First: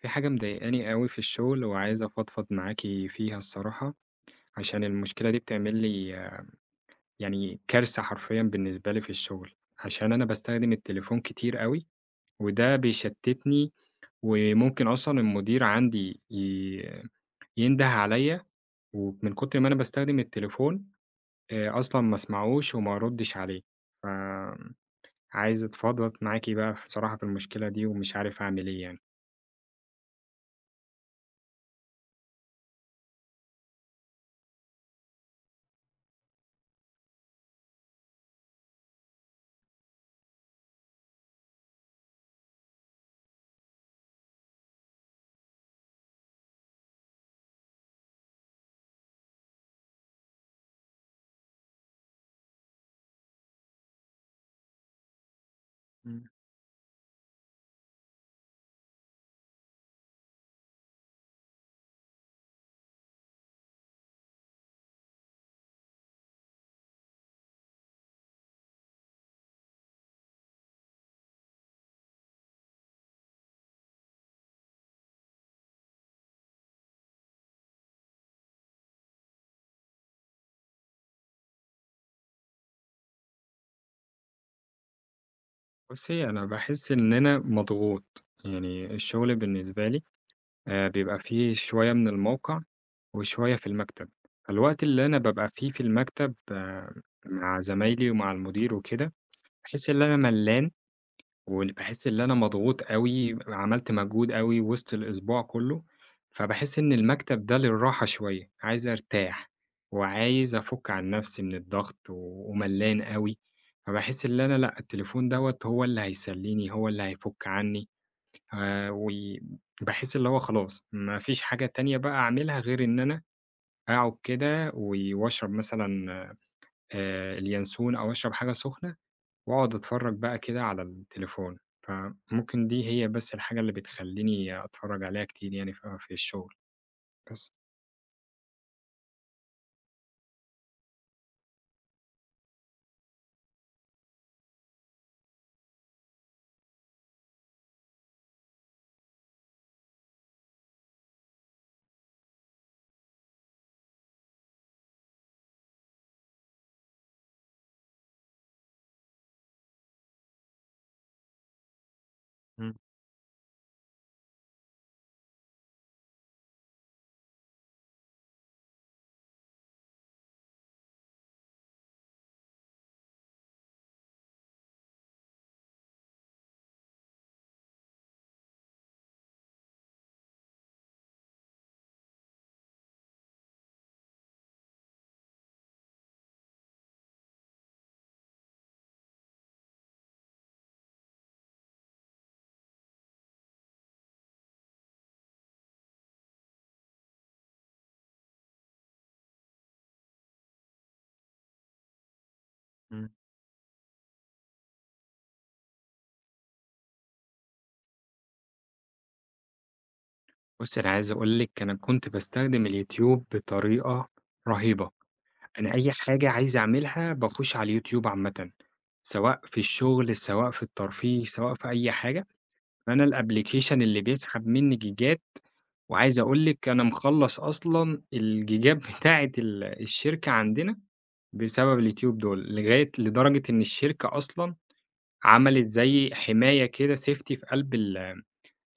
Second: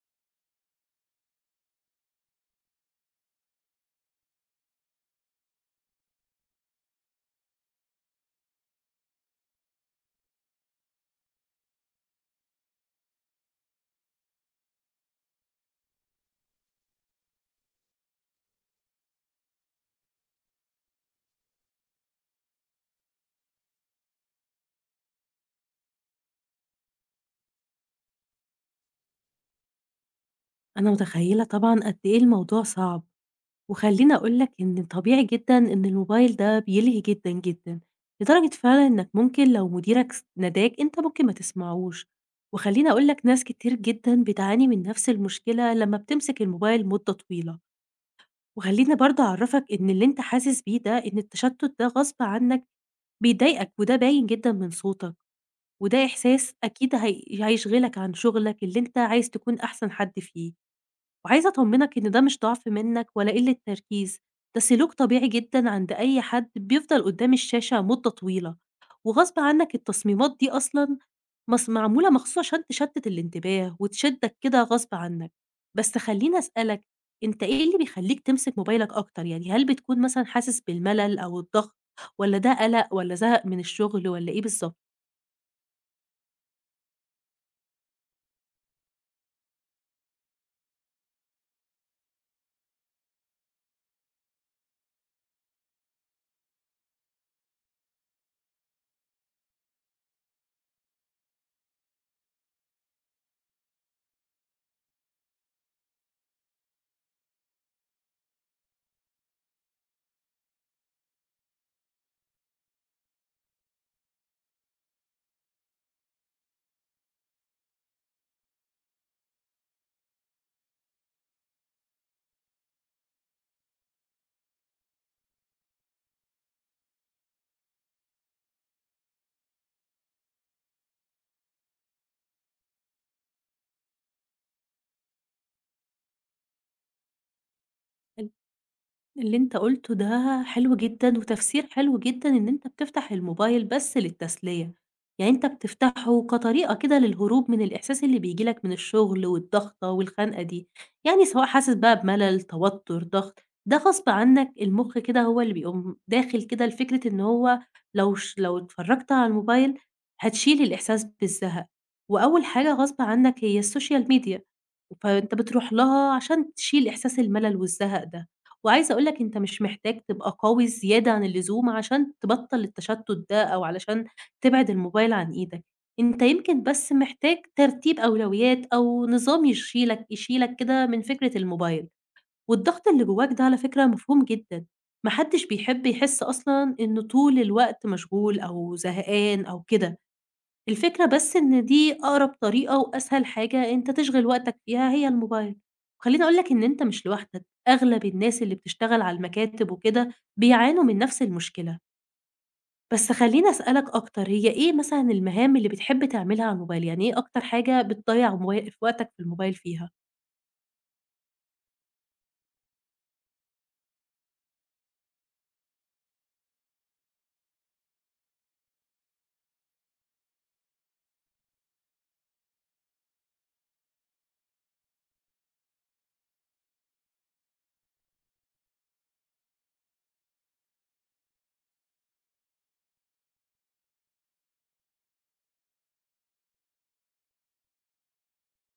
في حاجة مضايقاني أوي في الشغل وعايز أفضفض معاكِ فيها الصراحة، عشان المشكلة دي بتعمل لي يعني كارثة حرفيًا بالنسبة لي في الشغل، عشان أنا باستخدم التليفون كتير أوي، وده بيشتتني وممكن أصلًا المدير عندي ينده عليَّ ومن كتر ما أنا باستخدم التليفون أصلًا ما اسمعوش وما أردش عليه، فعايز أتفضفض معاكِ بقى بصراحة في الصراحة في المشكلة دي ومش عارف أعمل إيه أنا متخيّلة طبعًا قد إيه الموضوع صعب، وخلّيني أقول لك إن طبيعي جدًا إن الموبايل ده بيلهي جدًا، جدًا، لدرجة فعلًا إنك ممكن لو مديرك ناداك أنت ممكن ما تسمعوش، وخلّيني أقول لك ناس كتير جدًا بتعاني من نفس المشكلة لمّا بتمسك الموبايل مدة طويلة، وخلّيني برضه أعرّفك إن اللي أنت حاسس بيه ده إن التشتت ده غصب عنك بيضايقك وده باين جدًا من صوتك، وده يعني. إحساس أكيد هيشغلك عن شغلك اللي أنت عايز تكون أحسن حد فيه. وعايزة أطمنك إن ده مش ضعف منك ولا قلة تركيز، ده سلوك طبيعي جدًا عند أي حد بيفضل قدام الشاشة مدة طويلة، وغصب عنك التصميمات دي أصلًا معمولة مخصوص عشان تشتت الانتباه وتشدك كده غصب عنك. بس خلّيني أسألك، أنت إيه اللي بيخلّيك تمسك موبايلك أكتر؟ يعني هل بتكون مثلًا حاسس بالملل أو الضغط والّا ده قلق والّا زهق من الشغل والّا إيه بالضبط؟ بُصّي، أنا باحس إن أنا مضغوط، يعني الشغل بالنسبة لي بيبقى فيه شوية من الموقع وشوية في المكتب، فالوقت اللي أنا بابقى فيه في المكتب مع زمايلي ومع المدير وكده، باحس إن أنا ملّان وباحس اللي أنا مضغوط أوي، عملت مجهود أوي وسط الأسبوع كلّه، فباحس إن المكتب ده للراحة شوية، عايز أرتاح وعايز أفُك عن نفسي من الضغط وملّان أوي، فباحس اللي أنا لأ، التليفون دوّة هو اللي هيسلّيني، هو اللي هيفُك عني وي باحس اللي هو خلاص ما فيش حاجة تانية بقى أعملها غير إن أنا أقعد كده وأشرب مثلًا اليانسون أو أشرب حاجة سُخنة وأقعد أتفرّج بقى كده على التليفون، فممكن دي هي بس الحاجة اللي بتخلّيني أتفرّج عليها كتير يعني في الشغل بس. اللي أنت قُلته ده حلو جدًا، وتفسير حلو جدًا إن أنت بتفتح الموبايل بس للتسلية، يعني أنت بتفتحه كطريقة كده للهروب من الإحساس اللي بييجي لك من الشغل والضغطة والخنقة دي، يعني سواء حاسس بقى بملل، توتر، ضغط، ده غصب عنك المُخ كده هو اللي بيقوم داخل كده لفكرة إن هو لو اتفرجت على الموبايل هتشيل الإحساس بالزهق، وأول إمم، حاجة غصب عنك هي السوشيال ميديا، فأنت بتروح لها عشان تشيل إحساس الملل والزهق ده. وعايزة أقول لك أنت مش محتاج تبقى قوي زيادة عن اللزوم عشان تبطّل التشتُّت ده أو علشان تبعد الموبايل عن إيدك، أنت يمكن بس محتاج ترتيب أولويات أو نظام يشيلك كده من فكرة الموبايل، والضغط اللي جواك ده على فكرة مفهوم جدًا، ما حدش بيحب يحس أصلًا إنه طول الوقت مشغول أو زهقان أو كده. الفكرة بس إن دي أقرب طريقة وأسهل حاجة أنت تشغِل وقتك فيها هي الموبايل، وخلّيني أقول لك إن أنت مش لوحدك، أغلب الناس اللي بتشتغل على المكاتب وكده بيعانوا من نفس المشكلة. إمم. بس خلّيني أسألك أكتر، هي إيه مثلًا المهام اللي بتحب تعملها على الموبايل؟ يعني إيه أكتر حاجة بتضيّع في وقتك في الموبايل فيها؟ بُصّي، أنا عايز أقول لِك أنا كنت باستخدم اليوتيوب بطريقة رهيبة، أنا أي حاجة عايز أعملها باخُش على اليوتيوب عامةً، سواء في الشغل، سواء في الترفيه، سواء في أي حاجة. أنا الأبلكيشن اللي بيسحب منّي جيجات، وعايز أقول لِك أنا مخلّص أصلًا الجيجات بتاعة الشركة عندنا بسبب اليوتيوب دول، لدرجة إن الشركة أصلًا عملت زي حماية كده safety في قلب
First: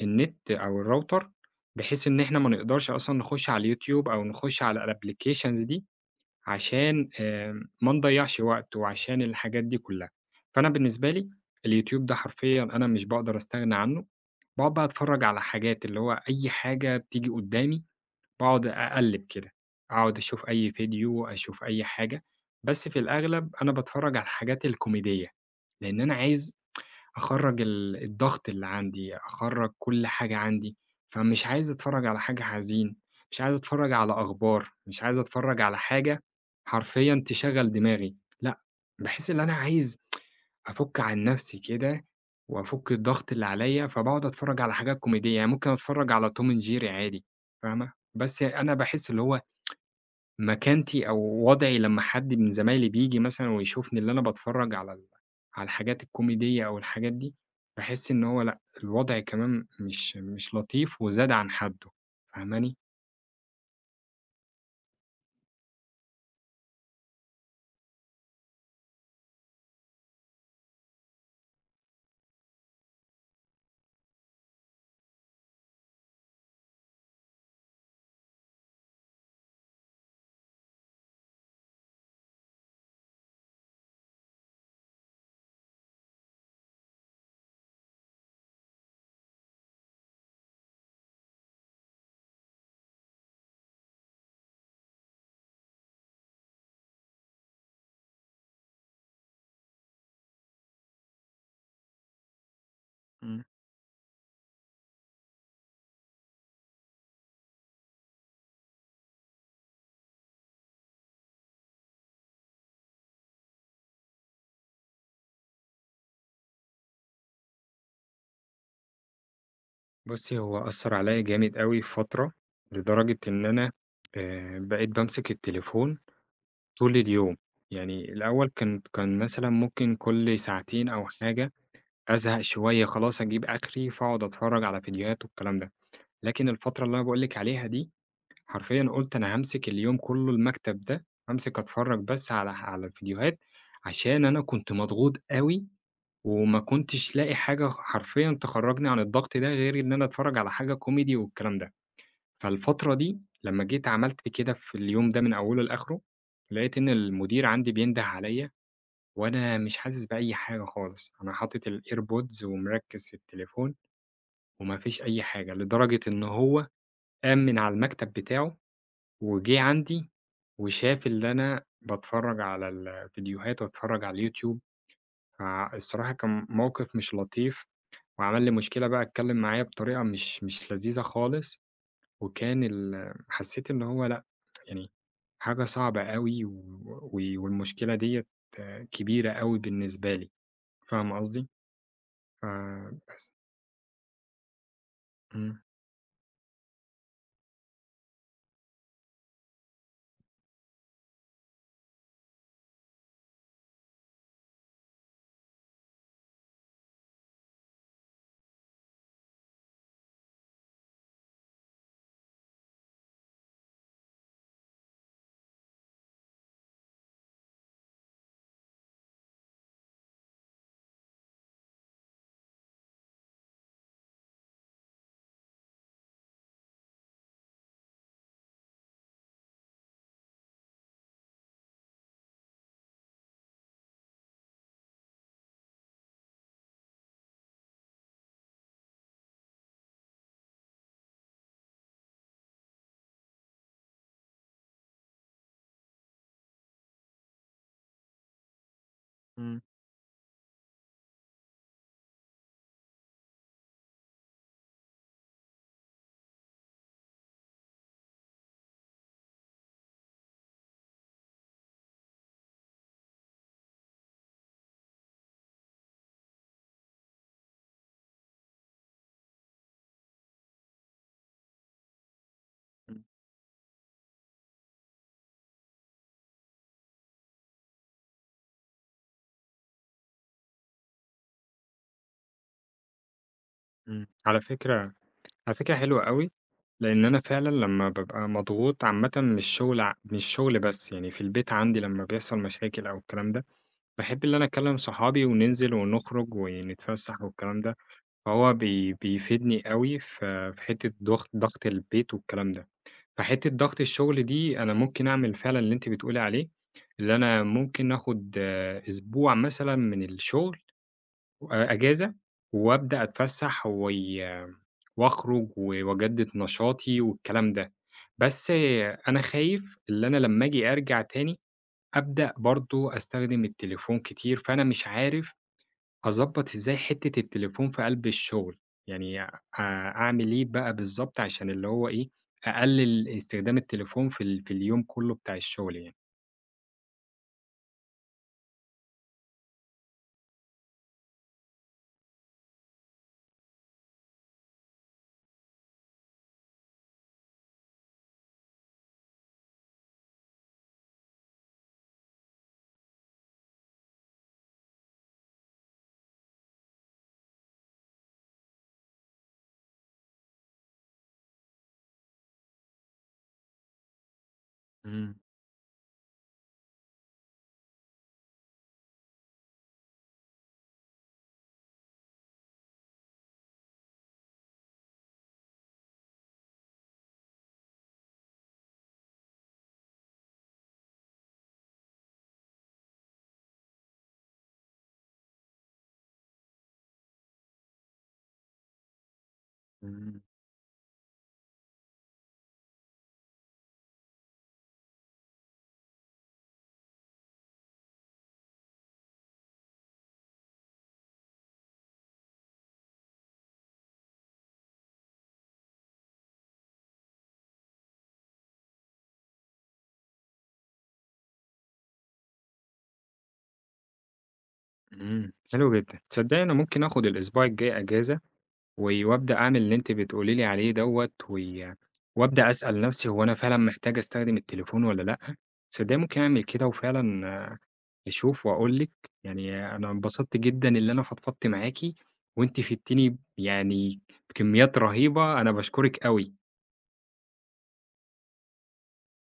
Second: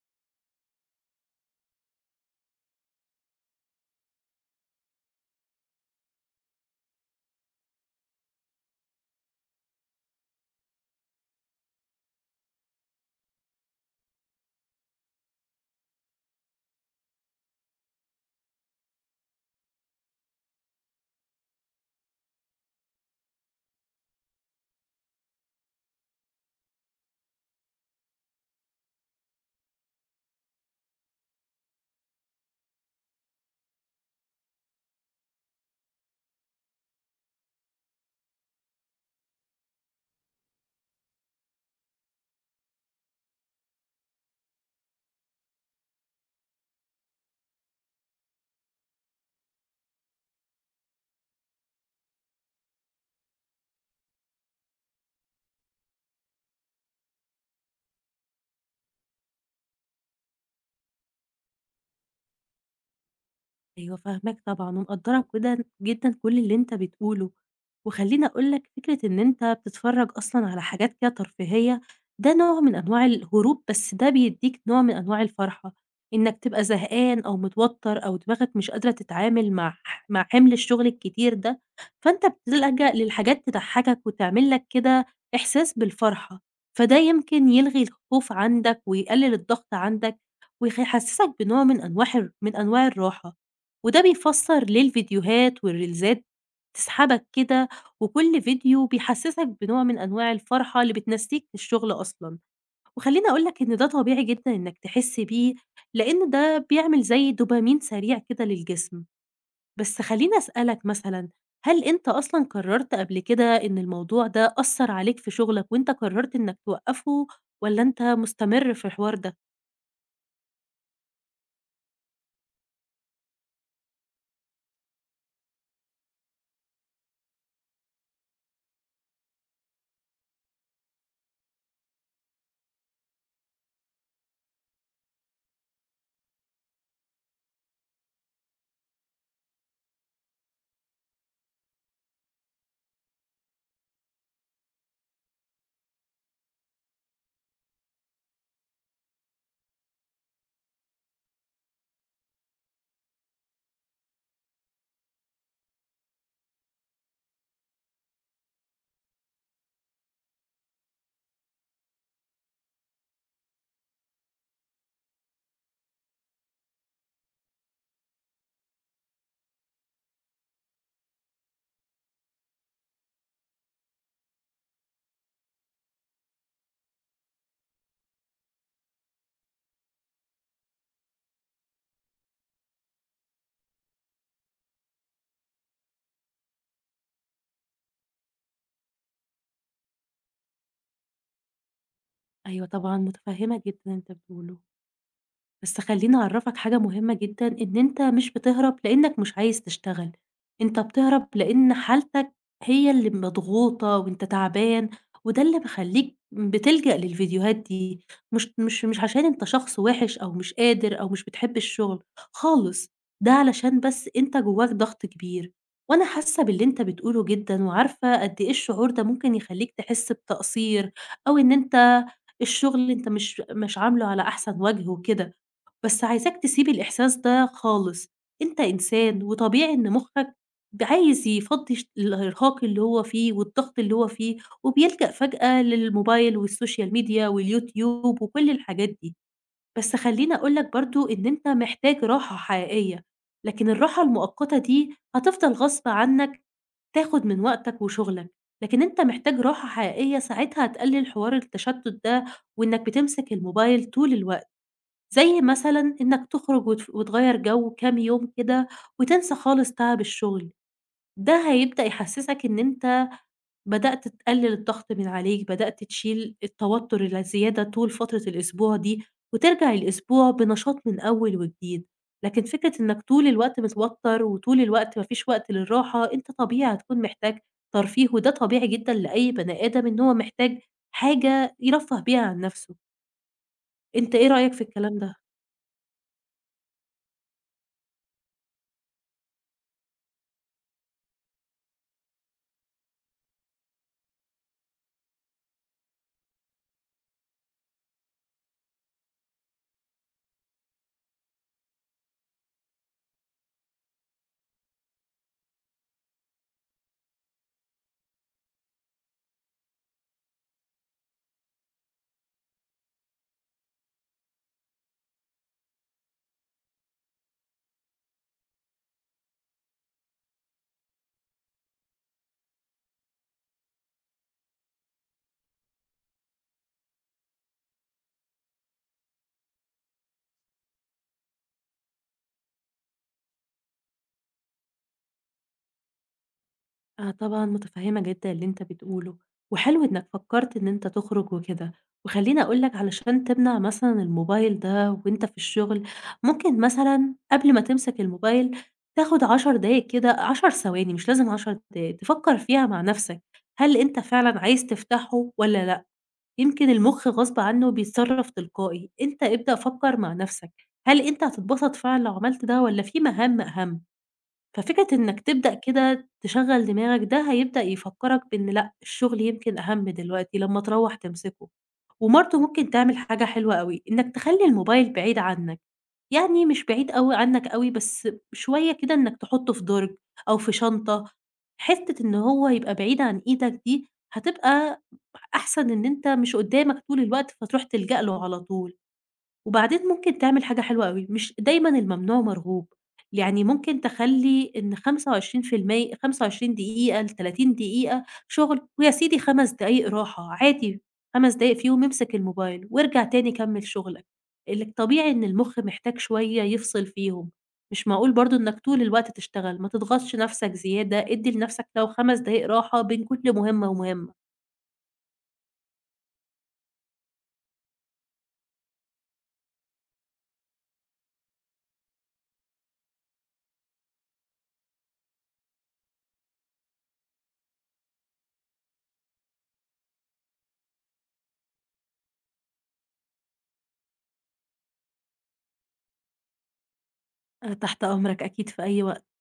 النت أو الراوتر، بحيث إن إحنا ما نقدرش أصلًا نخش على اليوتيوب أو نخش على الأبلكيشنز دي. عشان ما نضيّعش وقت وعشان الحاجات دي كلّها. فأنا بالنسبة لي اليوتيوب ده حرفيًا أنا مش باقدر أستغنى عنّه، باقعد بقى أتفرّج على حاجات اللي هو أي حاجة بتيجي قدّامي باقعد أقلّب كده، أقعد أشوف أي فيديو، أشوف أي حاجة، بس في الأغلب أنا باتفرّج على الحاجات الكوميدية، لإن أنا عايز أخرّج الضغط اللي عندي، أخرّج كل حاجة عندي، فمش عايز أتفرّج على حاجة حزين، مش عايز أتفرّج على أخبار، مش عايز أتفرّج على حاجة حرفيًا تشغّل دماغي، لأ، باحس إن أنا عايز أفُك عن نَفْسي كده وأفُك الضغط اللي عليّا، فباقعد أتفرّج على حاجات كوميدية، يعني ممكن أتفرّج على توم and jerry عادي، فاهمة؟ بس أنا باحس اللي هو مكانتي أو وضعي لمّا حد من زمايلي بييجي مثلًا ويشوفني اللي أنا باتفرّج على على الحاجات الكوميدية أو الحاجات دي، باحس إن هو لأ، الوضع كمان مش لطيف وزاد عن حدُّه، فاهماني؟ أيوه فاهماك طبعًا، ومقدّرة جدًا جدًا كل اللي أنت بتقوله، وخلّيني أقول لك فكرة إن أنت بتتفرّج أصلًا على حاجات كده ترفيهية، ده نوع من أنواع الهروب، بس ده بيدّيك نوع من أنواع الفرحة، إنك تبقى زهقان أو متوتر أو دماغك مش قادرة تتعامل مع مع حِمل الشغل الكتير ده، فأنت بتلجأ للحاجات تضحّكك وتعمل لك كده إحساس بالفرحة، فده يمكن يلغي الخوف عندك ويقلل الضغط عندك، يحسّسك بنوع من أنواح ال من أنواع الراحة. وده بيفسّر ليه الفيديوهات والريلزات تسحبك كده، وكل فيديو بيحسّسك بنوع من أنواع الفرحة اللي بتنسّيك الشغل أصلًا. وخلّيني إمم. أقول لك إن ده طبيعي جدًا إنّك تحس بيه، لإن ده بيعمل زي دوبامين سريع كده للجسم. بس خلّيني أسألك مثلًا، هل أنت أصلًا قرّرت قبل كده إن الموضوع ده أثّر عليك في شغلك وأنت قرّرت إنّك توقّفه والّا أنت مستمر في الحوار ده؟ بُصّي، هو أثّر عليّا جامد أوي في فترة، لدرجة إن أنا بقيت بامسك التليفون طول اليوم، يعني الأول كان مثلًا ممكن كل ساعتين أو حاجة أزهق شوية خلاص أجيب آخري، فاقعد أتفرّج على فيديوهات والكلام ده، لكن الفترة اللي أنا باقول لِك عليها دي حرفيًا قُلت أنا هامسك اليوم كلّه المكتب ده، هامسك أتفرّج بس على الفيديوهات، عشان أنا كنت مضغوط أوي، وما كنتش لاقي حاجة حرفيًا تخرّجني عن الضغط ده، غير إن أنا أتفرّج على حاجة كوميدي والكلام ده. فالفترة دي لمّا جيت عملت كده في اليوم ده من أوله لآخره، لقيت إن المدير عندي بينده عليَّ، وأنا مش حاسس بأي حاجة خالص، أنا حاطط الairpods ومركّز في التليفون، وما فيش أي حاجة، لدرجة إن هو قام من على المكتب بتاعه وجِه عندي وشاف اللي أنا باتفرّج على الفيديوهات واتفرّج على اليوتيوب، فالصراحة كان موقف مش لطيف وعمل لي مشكلة بقى اتكلّم معايا بطريقة مش لذيذة خالص، وكان حسّيت إن هو لأ، يعني حاجة صعبة أوي والمشكلة ديّة كبيرة أوي بالنسبة لي، فاهم قصدي؟ أيوه طبعًا، فبس. متفهّمة جدًا اللي أنت بتقوله. إمم، بس خلّيني أعرّفك حاجة مهمة جدًا، إن أنت مش بتهرب لإنّك مش عايز تشتغل، أنت بتهرب لإن حالتك هي اللي مضغوطة وأنت تعبان، وده اللي مخلّيك بتلجأ للفيديوهات دي، مش عشان أنت شخص وِحِش أو مش قادر أو مش بتحب الشغل خالص، ده علشان بس أنت جواك ضغط كبير، وأنا حاسة باللي أنت بتقوله جدًا، وعارفة قد إيه الشعور ده ممكن يخلّيك تحس بتقصير، أو إن أنت الشغل أنت مش عامله على أحسن وجه وكده. بس عايزاك تسيب الإحساس ده خالص، أنت إنسان وطبيعي إن مُخّك عايز يفضّي الإرهاق اللي هو فيه والضغط اللي هو فيه، وبيلجأ فجأة للموبايل والسوشيال ميديا واليوتيوب وكل الحاجات دي. بس خلّيني أقول لك برضه إن أنت محتاج راحة حقيقية، لكن الراحة المؤقتة دي هتفضل غصب عنّك تاخد من وقتك وشُغلك، لكن أنت محتاج إمم، راحة حقيقية ساعتها هتقلِّل حوار التشتُّت ده وإنّك بتمسك الموبايل طول الوقت. زي مثلًا إنك تخرج وتغيّر جو كام يوم كده وتنسى خالص تعب الشغل، ده هيبدأ يحسّسك إن أنت بدأت تقلل الضغط من عليك، بدأت تشيل التوتر الزيادة طول فترة الأسبوع دي، وترجع الأسبوع بنشاط من أول وجديد. لكن فكرة إنك إمم، طول الوقت متوتر وطول الوقت ما فيش وقت للراحة، أنت طبيعي هتكون محتاج ترفيه، وده طبيعي جدًا لأي بني آدم إن هو محتاج حاجة يرفّه بيها عن نفسه. إمم. أنت إيه رأيك في الكلام ده؟ على فكرة حلوة أوي، لإن أنا فعلًا لمّا بابقى مضغوط عامةً من الشغل من الشغل بس، يعني في البيت عندي لمّا بيحصل مشاكل أو الكلام ده، باحب اللي أنا أكلم صحابي وننزل ونخرج ونتفسح والكلام ده، فهو بيفيدني أوي في حتة ضغط البيت والكلام ده. فحتة ضغط الشغل دي أنا ممكن أعمل فعلًا اللي أنتِ بتقولي عليه، اللي أنا ممكن آخد آه، أسبوع مثلًا من الشغل أجازة وأبدأ أتفسّح وأخرج وأجدد نشاطي والكلام ده، بس آه، أنا خايف اللي أنا لمّا آجي أرجع تاني أبدأ برضه أستخدم التليفون كتير، فأنا مش عارف أضبّط إزاي حتّة التليفون في قلب الشغل، يعني أعمل إيه بقى بالضبط عشان اللي هو إيه، أقلل استخدام التليفون في في اليوم كلّه بتاع الشغل يعني؟ آه طبعًا متفهّمة جدًا اللي أنت بتقوله، وحلو إنك فكّرت إن أنت تخرج وكده، وخلّيني أقول لك علشان تمنع مثلًا الموبايل ده وأنت في الشغل، ممكن مثلًا قبل ما تمسك الموبايل تاخد 10 دقايق كده 10 ثواني مش لازم 10 دقايق، تفكّر فيها مع نَفْسك، هل أنت فعلًا عايز تفتحه والّا لأ؟ يمكن المُخ غصب عنّه بيتصرّف تلقائي، أنت ابدأ فكّر مع نَفْسك، هل أنت هتتبسط فعلًا لو عملت ده والّا في مهام أهَم؟ ففكرة إمم، إنك تبدأ كده تشغّل دماغك ده هيبدأ يفكّرك بإن لأ، الشغل يمكن أهَم دلوقتي لمّا تروّح تمسكه، وبرضه ممكن تعمل حاجة حلوة أوي، إنك تخلّي الموبايل بعيد عنك، يعني مش بعيد أوي عنك أوي بس شوية كده إنك تحطّه في درج أو في شنطة، حتّة إن هو يبقى بعيد عن إيدك دي هتبقى أحسن إن أنت مش قدّامك طول الوقت فتروح تلجأ له على طول. وبعدين ممكن إمم، تعمل حاجة حلوة أوي، مش دايمًا الممنوع مرغوب، يعني ممكن تخلّي إن 25% 25 دقيقة ل30 دقيقة شغل، ويا سيدي 5 دقايق راحة، عادي 5 دقايق فيهم امسك الموبايل وارجع تاني كمّل شغلك، طبيعي إن المُخ محتاج شوية يفصل فيهم، مش معقول برضه إنك طول الوقت تشتغل، ما تضغطش نَفْسك زيادة، ادّي لنَفْسك لو 5 دقايق راحة بين كل مهمة ومهمة. إمم. حلو جدًا، تصدّقي أنا ممكن آخد الأسبوع الجاي أجازة؟ وابدأ أعمل اللي أنتِ بتقولي لي عليه دوّة وابدأ أسأل نفسي هو أنا فعلًا محتاج أستخدم التليفون والّا لأ؟ تصدقي ممكن أعمل كده وفعلًا آه، أشوف وأقول لِك، يعني أنا انبسطت جدًا اللي أنا فضفضت معاكِ، وأنتِ فدتيني يعني بكميات رهيبة، أنا باشكرِك أوي. أنا تحت أمرك أكيد في أي وقت.